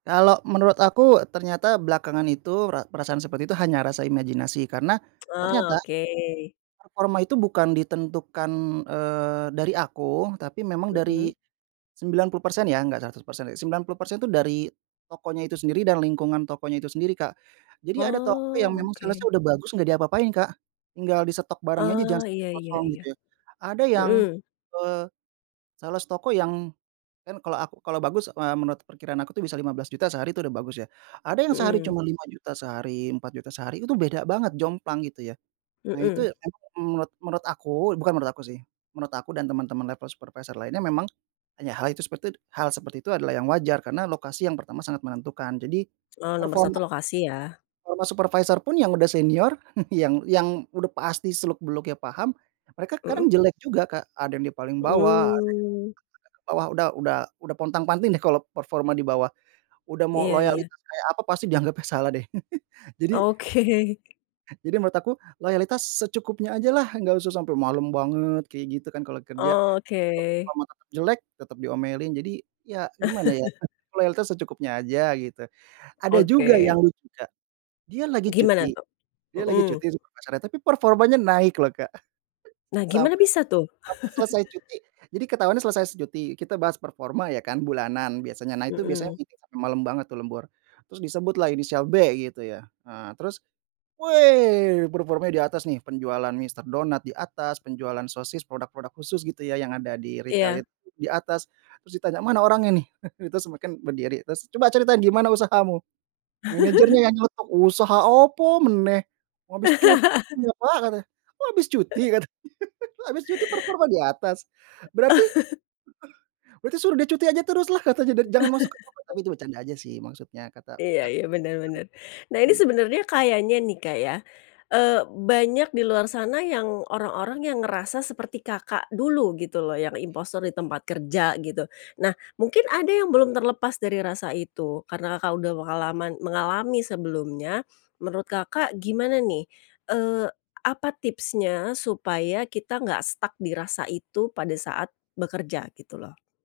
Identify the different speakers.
Speaker 1: Kalo menurut aku ternyata belakangan itu ra perasaan seperti itu hanya rasa imajinasi, karena
Speaker 2: Ah,
Speaker 1: ternyata
Speaker 2: oke.
Speaker 1: performa itu bukan ditentukan, eee, dari aku tapi memang
Speaker 2: Heeh.
Speaker 1: dari 90% ya, nggak 100%. 90% itu dari tokonya itu sendiri dan lingkungan tokonya itu sendiri Kak. Jadi ada toko yang
Speaker 2: Oh,
Speaker 1: memang sales-nya
Speaker 2: oke.
Speaker 1: udah bagus nggak diapa-apain Kak, tinggal di stok barangnya aja jangan
Speaker 2: Oh,
Speaker 1: sampai
Speaker 2: iya iya
Speaker 1: kosong
Speaker 2: iya.
Speaker 1: gitu ya. Ada yang,
Speaker 2: Heeh.
Speaker 1: eee, sales toko yang kan kalau aku kalau bagus, eee, menurut perkiraan aku tuh bisa Rp15.000.000 sehari itu udah bagus ya, ada yang sehari
Speaker 2: Heeh.
Speaker 1: cuman Rp5.000.000 sehari, Rp4.000.000 sehari, itu beda banget, jomplang gitu ya. Nah itu
Speaker 2: Heeh.
Speaker 1: emang menurut menurut aku bukan menurut aku sih, menurut aku dan teman-teman level supervisor lainnya, memang hanya hal itu seperti itu hal seperti itu adalah yang wajar karena lokasi yang pertama sangat menentukan, jadi
Speaker 2: Oh, nomor
Speaker 1: performa
Speaker 2: 1 lokasi ya.
Speaker 1: performa supervisor pun yang udah senior yang yang udah pasti seluk beluknya paham, mereka kadang
Speaker 2: Heeh.
Speaker 1: jelek juga Kak, ada yang di paling bawah, ada
Speaker 2: Mmm.
Speaker 1: yang [unintelligible] bawah udah udah udah pontang-panting deh kalau performa di bawah, udah mau
Speaker 2: Iya iya.
Speaker 1: loyalitas kayak apa pasti dianggapnya salah deh. Jadi
Speaker 2: Oke.
Speaker 1: jadi menurut aku, loyalitas secukupnya aja lah, nggak usah sampai malem banget kayak gitu kan kalau kerja.
Speaker 2: Oh,
Speaker 1: Cuma
Speaker 2: oke.
Speaker 1: performa tetap jelek, tetap diomelin jadi ya gimana ya loyalitas secukupnya aja gitu. Ada juga
Speaker 2: Oke.
Speaker 1: yang lucu Kak, dia lagi
Speaker 2: Gimana
Speaker 1: cuti
Speaker 2: tuh?
Speaker 1: dia lagi cuti
Speaker 2: Mhm.
Speaker 1: sama pacarnya tapi performanya naik loh Kak,
Speaker 2: Nah gimana
Speaker 1: sampai
Speaker 2: bisa tuh?
Speaker 1: sampai selesai cuti jadi ketauannya selesai s cuti, kita bahas performa ya kan bulanan biasanya, nah itu biasanya
Speaker 2: Heeh.
Speaker 1: meeting sampai malam banget tuh lembur, terus disebut lah inisial B gitu ya, eee, terus, weh! Performanya di atas nih, penjualan Mr. Donut di atas, penjualan sosis produk-produk khusus gitu ya yang ada di retail
Speaker 2: Iya.
Speaker 1: itu di atas, terus ditanya, "Mana orangnya nih? Itu semua kan berdiri terus, "Coba ceritain gimana usahamu?" Manajernya yang nyeletuk, "Usaha opo meneh? Habis cuti dia pak," katanya. "Wah habis cuti," katanya, "habis cuti performa di atas. Berarti berarti suruh dia cuti aja terus lah," katanya, "dan jangan masuk ke toko." Tapi itu bercanda aja sih maksudnya kata
Speaker 2: Iya
Speaker 1: kat
Speaker 2: iya, bener bener. Nah
Speaker 1: oh
Speaker 2: ini
Speaker 1: nggak
Speaker 2: sebenernya kayanya nih Kak ya, eee, banyak di luar sana yang orang-orang yang ngerasa seperti Kakak dulu gitu loh yang impostor di tempat kerja, gitu. Nah mungkin ada yang belum terlepas dari rasa itu karena Kakak udah mengalaman mengalami sebelumnya, menurut Kakak gimana nih, eee, apa tipsnya supaya kita nggak stuck di rasa itu pada saat bekerja, gitu loh?